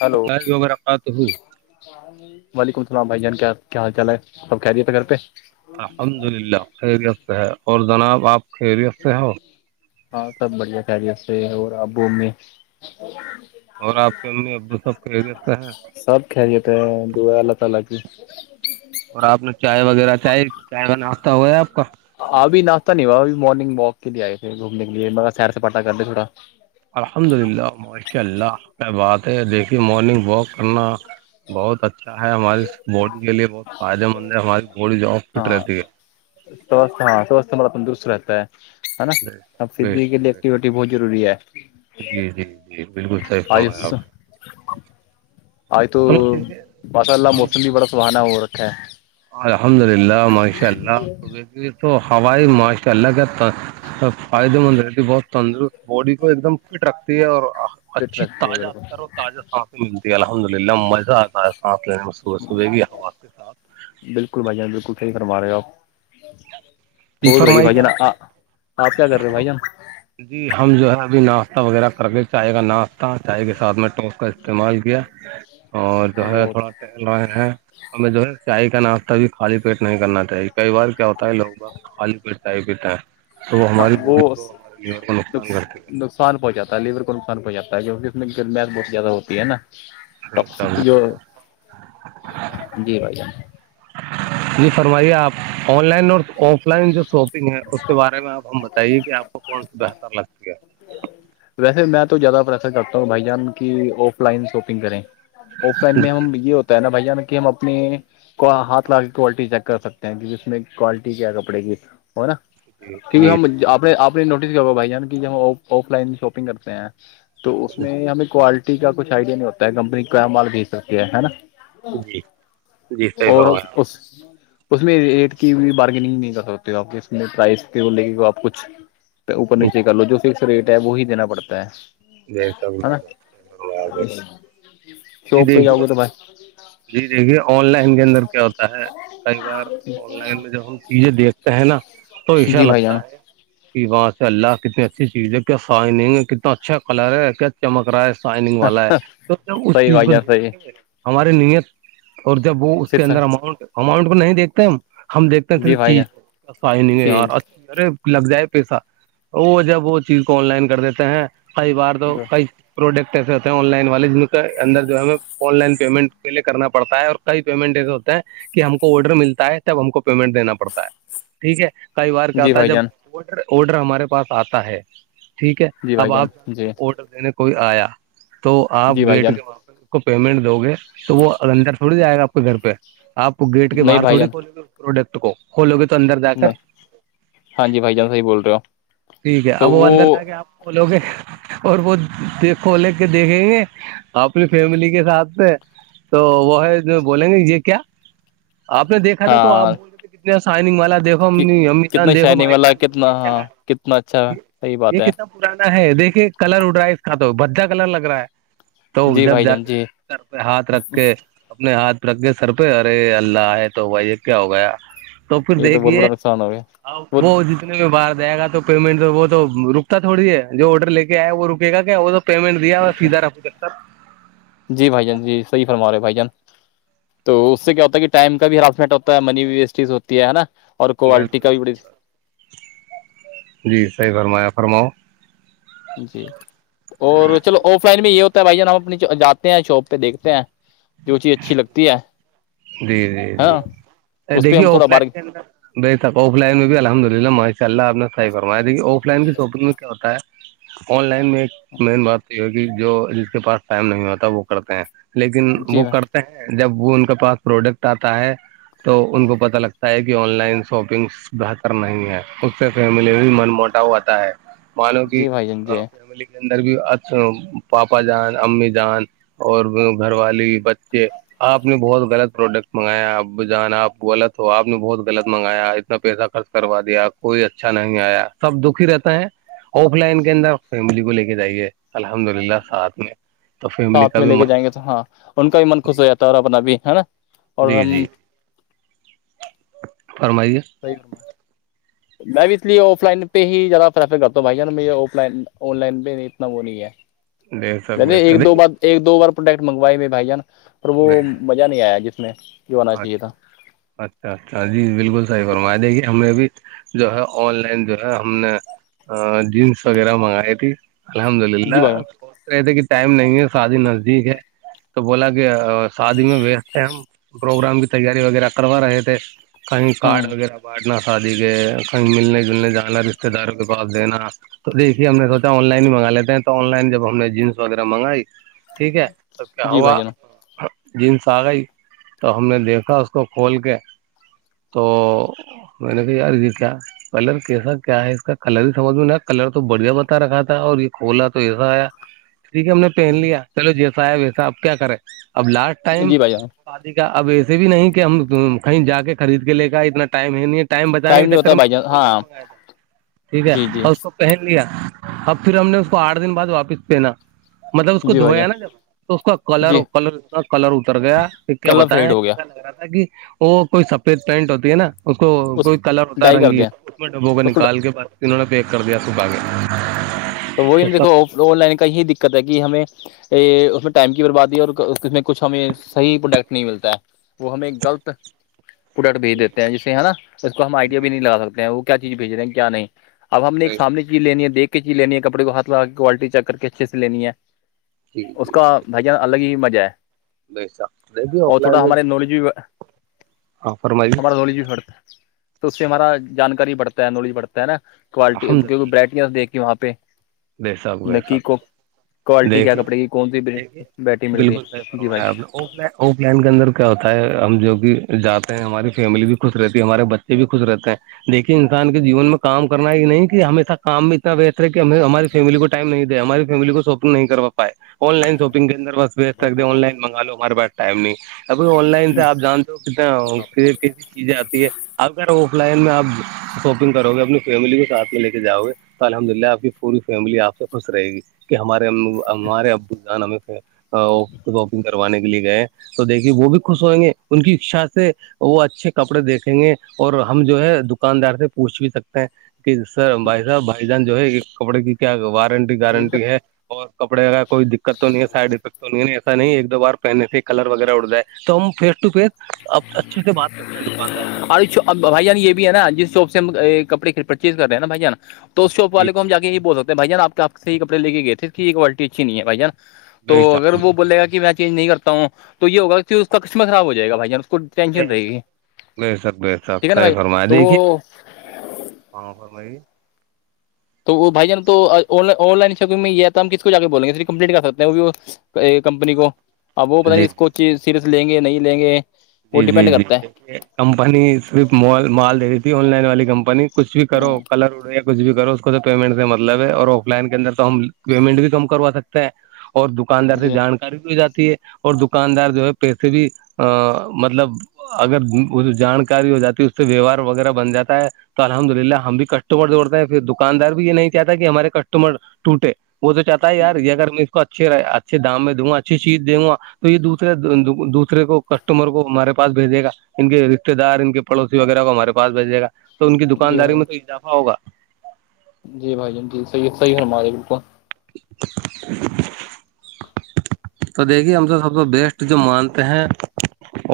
Hello خیر و برکاتا ہو وعلیکم السلام بھائی جان کیا کیا حال چال ہے سب خیریت ہے گھر پہ الحمد للہ خیریت سے ہے اور جناب آپ خیریت سے ہو ہاں سب بڑھیا خیری سے اور ابو میں- اور آپ کے امی ابو سب کہ دیتے ہیں- سب خیریت ہے دعا اللہ تعالی کی- اور آپ نے چائے وغیرہ چائے- چائے بناتا ہوا ہے آپ کا- ابھیاشہ نہیں ہوا ابھی مارننگ واک کے لیے آئے تھے گھومنے کےےگر سیر سے پٹا کر د تھوڑا- الحمد للہ ماشاء اللہ آپ کیا بات ہے دیکھیے مارننگ واک کرنا- بہت اچھا ہے ہماری باڈی کے لیے بہت فائدے مند ہے ہماری باڈی جو فٹ رہتی ہے- سو ہاں سواستہ ما پ درست رہتا ہے- ہے نا اب بے فزی کے شک بے شک لیے بے ایکٹیویٹی شک، بہت ضروری ہے- جی- جی- جی بالکل صحیح آج فرمایا آپ- آج تو چلو دیکھیے باسا اللہ ہم موسم بھی بڑا سہانا ہو رکھا ہے- الحمد للہ ماشاء اللہ دیکھیے تو ہوائی ماشاء اللہ کیا- سف ہاں فائدے مند رہتی ہے بہت تندرست باڈی کو ایک دم فٹ رکھتی ہے اور اخ- فٹ اچھی رکھتی ہے تازہ بالکل ترو تازہ سانس ملتی ہے الحمد للہ مزہ آتا ہے سانس لینے میں صبح -صبح کی- صبح کے ساتھ بالکل بھائی جان بالکل صحیح فرما رہے ہو اپ جی ہو رہی ہے بھائی فرمائیے جان آپ- آپ کیا کر رہے ہو بھائی جان- جی ہم جو ہے ابھی ناشتہ وغیرہ کر کے چائے کا ناشتہ چائے کے ساتھ میں ٹوس کا استعمال کیا- اور جو ہے وہ تھوڑا سے- چل رہے ہیں ہمیں جو ہے چائے کا ناشتہ بھی خالی پیٹ نہیں کرنا چاہیے کئی بار کیا ہوتا ہے لوگ باگ- خالی پیٹ چائے پی جائے- ہاں وہ اس دس- نقصان دس کرتی ہے نقصان پوہ چاتا ہے لیور کو نقصان پہنچاتا ہے کیونکہ اسمیں جمجیںم بہت زیادہ ہوتی ہے نا- جو جی بھائی جان- جی فرمائیے آپ آن لائن اور آف لائن جو شاپ- ہے اس کے بارے میں آپ ہم بتائیے کہ آپ کون سا بہتر لگتی ہے- ویسے میں تو زیادہ پریفر کرتا ہوں بھائی جان کی آف لائن شاپنگ کریں- آف لائن میں جی ہم یہ ہوتا ہے نا بھائی جان کہ ہم اپنے- کو ہاتھ لگاکر کوالٹی چیک کر سکتے ہیں کہ جس میں کوالٹی کیا ہے کپڑے کی- اور حا کیونکہ جی جی ہم جی آپ نے آپ نے نوٹس کیا ہو گا بھائی جان کی جب ہم آف لائن- شاپنگ کرتے ہیں تو اس میں ہمیں کوالٹی- کا کچھ آئیڈیا نہیں ہوتا ہے کمپنی کا مال بھی سکتے ہے نا- جی جی صحیح اور فرمایا آپ اس- اس میں ایٹ کی بارگینگ نہیں کر سکتے ہو آپ ایکپرسائز کے بو لےکے آپ کچھ- اوپر نے۔ نیچے کر لو جو فکس ریٹ ہے وہ ہی دینا پڑتا ہے، جی جیسا نا- جیسا جی شوپ پہ جاؤ دیکھیے گے تمار- جی دیکھیے آن لائن کے اندر کیا ہوتا ہے کئی بار- آن لائن میں جب ہم چیزیں دیکھتے ہیں نا تو ایسا جی بھائی جان لگتا ہے- کہ وہاں سے اللہ کتنی اچھی چیز ہے کیا سائننگ ہے کتنا اچھا کلر ہے کیا چمک رہا ہے- سائننگ والا ہے تو اس صحیح چیز بھائی کو جان دیکھ صحیح کے- ہماری نییت اور جب وہ اس پھر کے سر اندر اماؤنٹ اماؤنٹ کو نہیں دیکھتے ہم- ہم دیکھتے ہیں جی صرف بھائی چیز جان کیا سائنگ ہے یار ٹھیک اج- ارے لگ جائے پیسہ وہ جب وہ چیز کو آن لائن کر دیتے ہیں- کئی بار تو کئی پروڈکٹ ایسے ہوتے ہیں آن لائن والے جن کے اندر جو ہے آن لائن پیمنٹ کے- کرنا پڑتا ہے اور کئی پیمنٹ ایسے ہوتے ہیں کہ ہم کو آڈر ملتا ہے تب ہم کو پیمنٹ دینا پڑتا ہے- ٹھیک ہے کئی بار کیا جی ہوتا ہے بھائی جب جان آڈر آڈر ہمارے پاس آتا ہے ٹھیک ہے جی بھائی اب جان آپ- جی آڈر دینے کوئی آیا تو آپ جی بھائی گیٹ جان کے باہر- کو پیمنٹ دو گے تو وہ اندر تھوڑی جائے گا آپ کے گھر پہ آپ گیٹ کے نہیں باہر بھائی تھوڑی جان کھول گے- پروڈکٹ کو کھولو گے تو اندر جا کر نہیں ہاں ٹھیک جی بھائی جان صحیح بول رہے ہو ٹھیک ہے اب وہ اندر جائینگی آپ کھولو گے- اور وہ دیکھ لے کے دیکھیں گے اپنی فیملی کے ساتھ تو وہ ہے بولیں گے یہ کیا آپ نے دیکھا تھا تو آپ ہاں کتنے سائنگ والا دیکہو امی امی کتنا جان دیکھو شائننگ بھائی والا جان کتنا یہ کیا ہاں کتنا اچھا ہے صحیح بات یہ ہے کتنا پرانا ہے دیکھیے کلر اڑ رہا ہے اس کا تو بھڈا کلر لگ رہا ہے تو جی جب بھائی جا جان کے جی سر پہ ہاتھ رکھ کے اپنے ہاتھ رکھ کے سر پہ ارے اللہ ہے تو بھائی یہ کیا ہو گیا تو پھر یہ بہت بڑا دیکھیے نقصان ہو گیا اب وہ جن کا باہر جائے گا تو پیمنٹ تو وہ تو رکتا تھوڑی ہے جو آرڈر لے کے ایا وہ رکے گا کیا وہ تو پیمنٹ دیا اور سیدھا رفو چک کر جی بھائی جان جی صحیح فرما رہے بھائی جان تو اس سے کیا ہوتا ہے کہ ٹائم کا بھی ہراسمنٹ ہوتا ہے منی بھی ویسٹیز ہوتی ہے نا اور کوالٹی سب کا بھی بڑی جی صحیح فرمایا فرماؤ جی اور چلو آف لائن بھی یہ ہوتا ہے بھائی جان ہم اپنی جاتے ہیں شاپ پہ دیکھتے ہیں جو چیز اچھی لگتی ہے جی جی جی ہاں اس پہ دیکھیے ہم تھوڑا آف بار لائن کے انر بے شک آف لائن میں بھی الحمد للہ ماشاء اللہ آپ نے صح فرایا دیکھی آف لائن کی شاپنگ میں کیا ہوتا ہے آن لائن میں ایک مین بات تو یہ ہے کہ جو جس کے پاس ٹائم نہیں ہوتا وہ کرتے ہیں لیکن جی وہ بھائی کرتے ہیں جب وہ ان کے پاس پروڈکٹ آتا ہے تو ان کو پتہ لگتا ہے کہ آن لائن شاپنگس بہتر نہیں ہے اس سے فیملی بھی من موٹا ہوتا ہے مانو کہ جی بھائی جان جی فیملی کے اندر بھی پاپا جان امی جان اور گھر والی بچے آپ نے بہت غلط پروڈکٹ منگایا اپ ب جان آپ غلط ہو آپ نے بہتغلط منگایا اتنا پیسہ خرچ کروا دیا آپ کوئی اچھا نہیں آیا سب دکھ ہی رہتا ہے آف لائن کے اندر فیملی کو لے کے جائیے الحمد للہ ساتھ میں تو فیملی ساتھ کا میں بھی لے م کے جائیں گے ہاں ان کا بھی من خوش ہو جاتا ہے اور اپنا بھی ہے نا اور جی ہم جی فرمائیے بئیورم میں بھی استے آف لائن پہ ہی زیادہ پرریفر کرتا ہوں بھائی مجھے آف لائن آن لائن پہ اتنا وہ نہیں ہے بے نہیں شک نہیں بے شک ایک دو دیکھیے بار ایک دو بار پروڈکٹ منگوائے مے بھائی ج نا اور وہ بے شک نہیں آیا جس میں جو آنا چاہیے تھا اچھا اچھا اچھا جی بالکل صحیح فرمائے دے گی ہم نے بھی جو ہے آن لائن جو ہے ہم نے جینس وغیرہ منگائی تھی الحمد جی للہ بھائی جان سوچ رہے تھے کہ ٹائم نہیں ہے شادی نزدیک ہے تو بولا کہ شادی میں بیس تھے ہم پروگرام کی تیاری وغیرہ کروا رہے تھے کہیں ہ کارڈ وغیرہ بانٹنا شادی کے کہیں ملنے جلنے جانا رشتے داروں کے پاس دینا تو دیکھیے ہم نے سوچا آن لائن ہی منگا لیتے ہیں تو آن لائن جب ہم نے جینس وغیرہ منگائی ٹھیک ہے تب کیا جی ہوا بھائی جان جینس آ گئی تو ہم نے دیکھا اس کو کھول کے تو میں نے کہ یار گی تھا کلر کیسا کیا ہے اس کا کلر ہی سمجھ میں نا کلر تو بڑھیا بتا رکھا تھا اور یہ کھولا تو ایسا آیا ٹھیک ہے ہم نے پہن لیا چلو جیسا آیا ویسا اب کیا کریں اب لاسٹ ٹائم جی بھائی جان شادی اب ایسے بھی نہیں کہ ہم کہیں جا کے خرید کے لے کےئے اتنا ٹائم ہے نہیں ٹائم بچانے کے نہیں چکر ہوتا میں بھائی ت نے جان وہ ڈر ہاں منگایا تھا ٹھیک ہے جی جی اور اس کو پہن لیا اب پھر ہم نے اس کو آٹھ دن بعد واپس پہنا مطلب اس کو جی بھائی جان دھویا نا جب تو اس کا کلر جی کلر کا کلر اتر گیا پھر کیا کلر بتیں فیڈ ہو گیا لگ رہا تھا کہ وہ کوئی سفید پینٹ ہوتی ہے نا اس اس کوئی کلر ہوتا ہے ڈائی کر رنگین دیں اس میں ڈبوں کا اس کو نکال کے بس نوں نے پےیک کر دیا سبح کے تو وہی نا دیکو آن لائن کا یہی دقت ہے کہ ہمیں یہ اس میں ٹائم کی بربادی ہے اور اس میں کچھ ہمیں صحیح پروڈکٹ نہیں ملتا ہے وہ ہمیں غلط [unintelligible] پروڈکٹ بھیج دیتے ہیں جسے ہے نا اس کو ہم آئی یا کے بھی نہیں لگا سکتے ہیں وہ کیا چیز بھیج رہے ہیں کیا نہیں اب ہم نے ایک سامنے چیز لینی ہے دیکھ کے چیز لینی ہے کپڑے کو ہاتھ لگا کے کوالٹی چیک کر کے اچھے سے لینی ہے جی جی اس جی کا بھیاان الگ ہی مزہ ہے دیکھیے آف اور لائن تھوڑا میں ہمارے جو ہے نالج بھی ہاں فرمائیے ہمار گولی ج بھی ہڑتا تو اس سے ہمارا جانکاری بڑھتا ہے نالج بڑھتا ہے نا کوالٹی کیکہ ورائٹیاں دھ کے وہاں پہ بیساک نکی ویسخ [unintelligible] کو کوالٹی کیا دیکھیے کپڑے کی کون سی دیکے بیٹی مل رہی ہے بالکل صحیح جی فرمایا بھائی آپ نےو ف لن کے اندر کیا ہوتا ہے ہم جو بھی جاتے ہیں ہماری فیملی بھی خوش رہتی ہے ہمارے بچ یہ بھی خوش رہتا ہے دیکھیے انسان کے جیون میں کام کرنا ہی نہیں کہ ہمیشہ کام میں اتنا وتر ہے کہ ہم ہماری فیملی کو ٹم نہیں دے ہماری فیملی کو شاپنگ نہیں کر پائے آن لائن شاپنگ کے انر بس بھیچ ستے ہیں آن لائن مگا لو ہمارےاسٹائم نہیں ا آن لائن سے آپ جانتے ہو کتنا کیسی چیزیں آتی ہے آپ کیا آف لائن میں آپ شاپنگ کرو گے اپنی فیملی کو ساتھ میں لے کے جاؤ گے تو الحمد للہ آپ کی پوری فیملی آپ سے خوش رہے گی کہ ہمارے ہمارے ابو جان ہم وانے کے لیے گئے تو دیکے وہ بھی خوش ہوئیں گے ان کی اچھا سے وہ اچھے کپڑے دیکھیں گے اور ہم جو ہے دکاندار سے پوچھ بھی سکتے کہ سر بھائی صاحب بھائی جان جو ہے کپڑے کی کیا وارنٹی گارنٹی ہے اور کپڑے کا کوئی دقت تو نہیں ہے سائڈ افیکٹ تو نہیں ن ایسا نہیں ایک دو بار پہننے سے ہی کلر وغیرہ اٹ جائے تو ہم فیس ٹو فیس اب ج [unintelligible] اچھے سےات کرتے ہیں دکاندار سے اچھے سے بات کر اب بھائی جان یہ بھی ہے نا جس شاپ سے ہم کپڑے پرچیز کر رہے ہیں نا بھائی جانا تو اس شاپ جی والے کو ہم جی جا کے ہی بول ستے بھائی ج آپ سے ہی کپڑے کے گئے تھے کوالٹی اچھی نہیں ہے جی بھائی ج ن تو بے اگر شک وہ بولےا کہ میں چینج نہیں کرتا ہوں تو یہ ہوگا کہ اس کا قسمت خراب ہو جائے گ بھائی جان اس کو بہ ٹینشن رہے گی سر بہ سر بہ سر ٹھیک ہے نا صحیح بھائی فرمائے تو دیکھیے وہ ہاں ف بھائی [unintelligible] تو وہ بھائی جان تو آن لائن شاپنگ میں [unintelligible] ہم کس کو جا کے بولیں گے اس کمپلیٹ کر سکتے ہیں وہ کمپنی کو اپ وہ پتا نہیں جی اس کو جی کہ صرف لیں گے نہیں لیں گے وہ جی جی ڈیپینڈ جی کرتا ہے کمپنی صرف مال مال دے رہی تھی آن لائن والی کمپنی کچھ بھی کرو ہ کلر اڑے کچھ بھی کرو اس کو تو پیمنٹ سے مطلب ہے اور آف لائن کے اندر تو ہم پیمنٹ بھی کم کروا سکتے ہیں اور دکاندار سے جی جانکاری بھی ہو جاتی ہے اور دکاندار جو ہے پیسے بھی ا مطلب اگر جانکاری ہو جاتی ہے اس سے ویوہار وغیرہ بن جاتا ہے تو الحمد للہ ہم بھی کسٹمر جوڑتے ہیں پھر دکاندار بھی یہ نہیں چاہتا کہ ہمارے کسٹمر ٹوٹے وہ تو چاہتا ہے یار یہ اگر میں اچھے رہ اچھے دام میں دوں گا اچھی چیز د گا تو یہ دورے دوسے کو کسٹمر کو ہمارے پس بھیجے گ ان کے رشتے دار ان کے پڑوسی وغیرہ کو ہمارے پس بھیجے گا تو ان کی جی دکانداری بھائی میں تو اضافہ ہوگا جی بھائی جان جی صحیح صحیح ہممارے بالکل [inaudible] تو دیکھیے ہم تو سب سے بیسٹ جو مانتے ہیں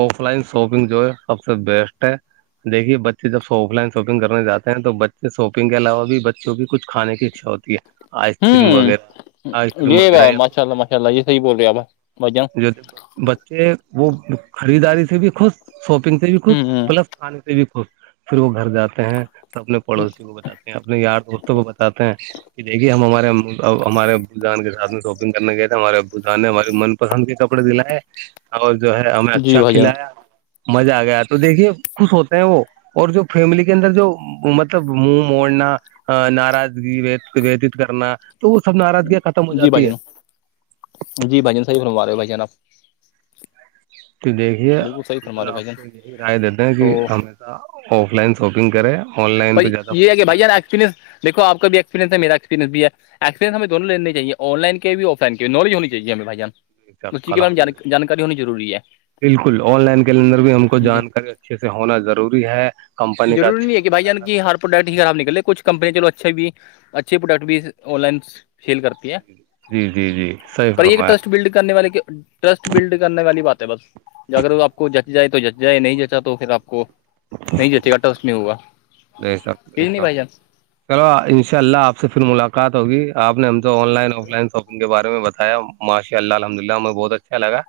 آف لائن شاپنگ جو ہے سب سے بیسٹ ہے دیکھیے بچے جب آف لائن شاپنگ کرنے جاتے ہیں تو بچے شاپنگ کے علاوہ بھی بچوں کی کچھانے کی اچھا ہوتی ہے ا [unintelligible] کرم ہوں وغیرہ آئس کرم یہ وغیرہ با یا ماشاء اللہ ماشاء اللہ یہ صحیح بول رہے آپ بھائی جان جو بچے وہ خریداری سے بھی خوش شاپنگ سے بھی خوش ہوں ہ پلس کھانے سے بھی خوش پھر وہ گھر جاتے ہیں تو اپنے پڑوسی کو ب جاتے اپنے یار دوستوں کو بتاتے ہیں کہ دیکھیے ہمارے اب ہمارے بل جان کے ساتھ شاپنگ کرنے گئے تھے ہمارے بلجان نے ہماری من پسند کے کپڑے دلائے ہیں اور جو ہے ہمیں جی اچھا بھائی جان کھلایا مزہ آ گیا تو دیکھیے خوش ہوتے ہیں وہ اور جو فیملی کے اندر جو مطلب منہ موڑنا ناراضگی وتیت کرنا تو وہ سب ناراضگیاں ختم ہو جی جاتی بھائی ہے جان جی بھائی جان صحی فرما رہے ہو بھائی جان آپ تو دیکھیے بالکل صحیح ہم فرما تو رہے آپ بھائی جان سے یہی رائے دیتے ہیں کہ تو ہمیں آف لائن شاپنگ کرے آن لائن پہ زیادہ فو کس پنسیک آ کا بھی ایکسپئنس ہےیرا ایکسپرینس بھی ہے [unintelligible] ایکسپرینس ہمیں دونوں لینے چاہیے آن لن بھی آف لائن کے نالج ہو چاہیے ہمیں بھائی جان کریں اس چیز کے بارے الحمد میں للہ جانکاری ہونی ضروری ہے بالکل آن لائن کے اندر بھی ہم کو جی جانکاری اچھے سے ہونا ضروری ہے کمپنی کا اچھے سے ن کریں کی [unintelligible] ہر پروڈکٹ ہی خراب نکلےچھ کمپیاں چلو اچھے بھی اچھے پروڈکٹ بھی آن لائن سیل کرتی ہے جی جی جی صحیح پر یہ فرمایا ٹرسٹ بلڈ کرنے والے کے ٹرسٹ بلڈ کرنے والی بات ہے بس اگر آپ کو جچ جائے تو جچ جائے نہیں جچا تو پھر آپ کو نہیں جتے کاٹا [unintelligible] اس نہیں ہوا نہیں سب یہ سب چلو ان شاء اللہ آپ سے پھر ملاقات ہوگی آپ نے ہم online offline shopping کے بارے میں بتایا ماشا اللہ الحمد للہ ہمیں بہت اچھا لگا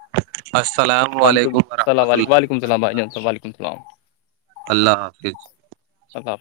السلام علیکم ورحمۃ اللہ کم سلام بھائی جان وبرکاتہ ولیکم‌سلام اللہ حافظ اللہ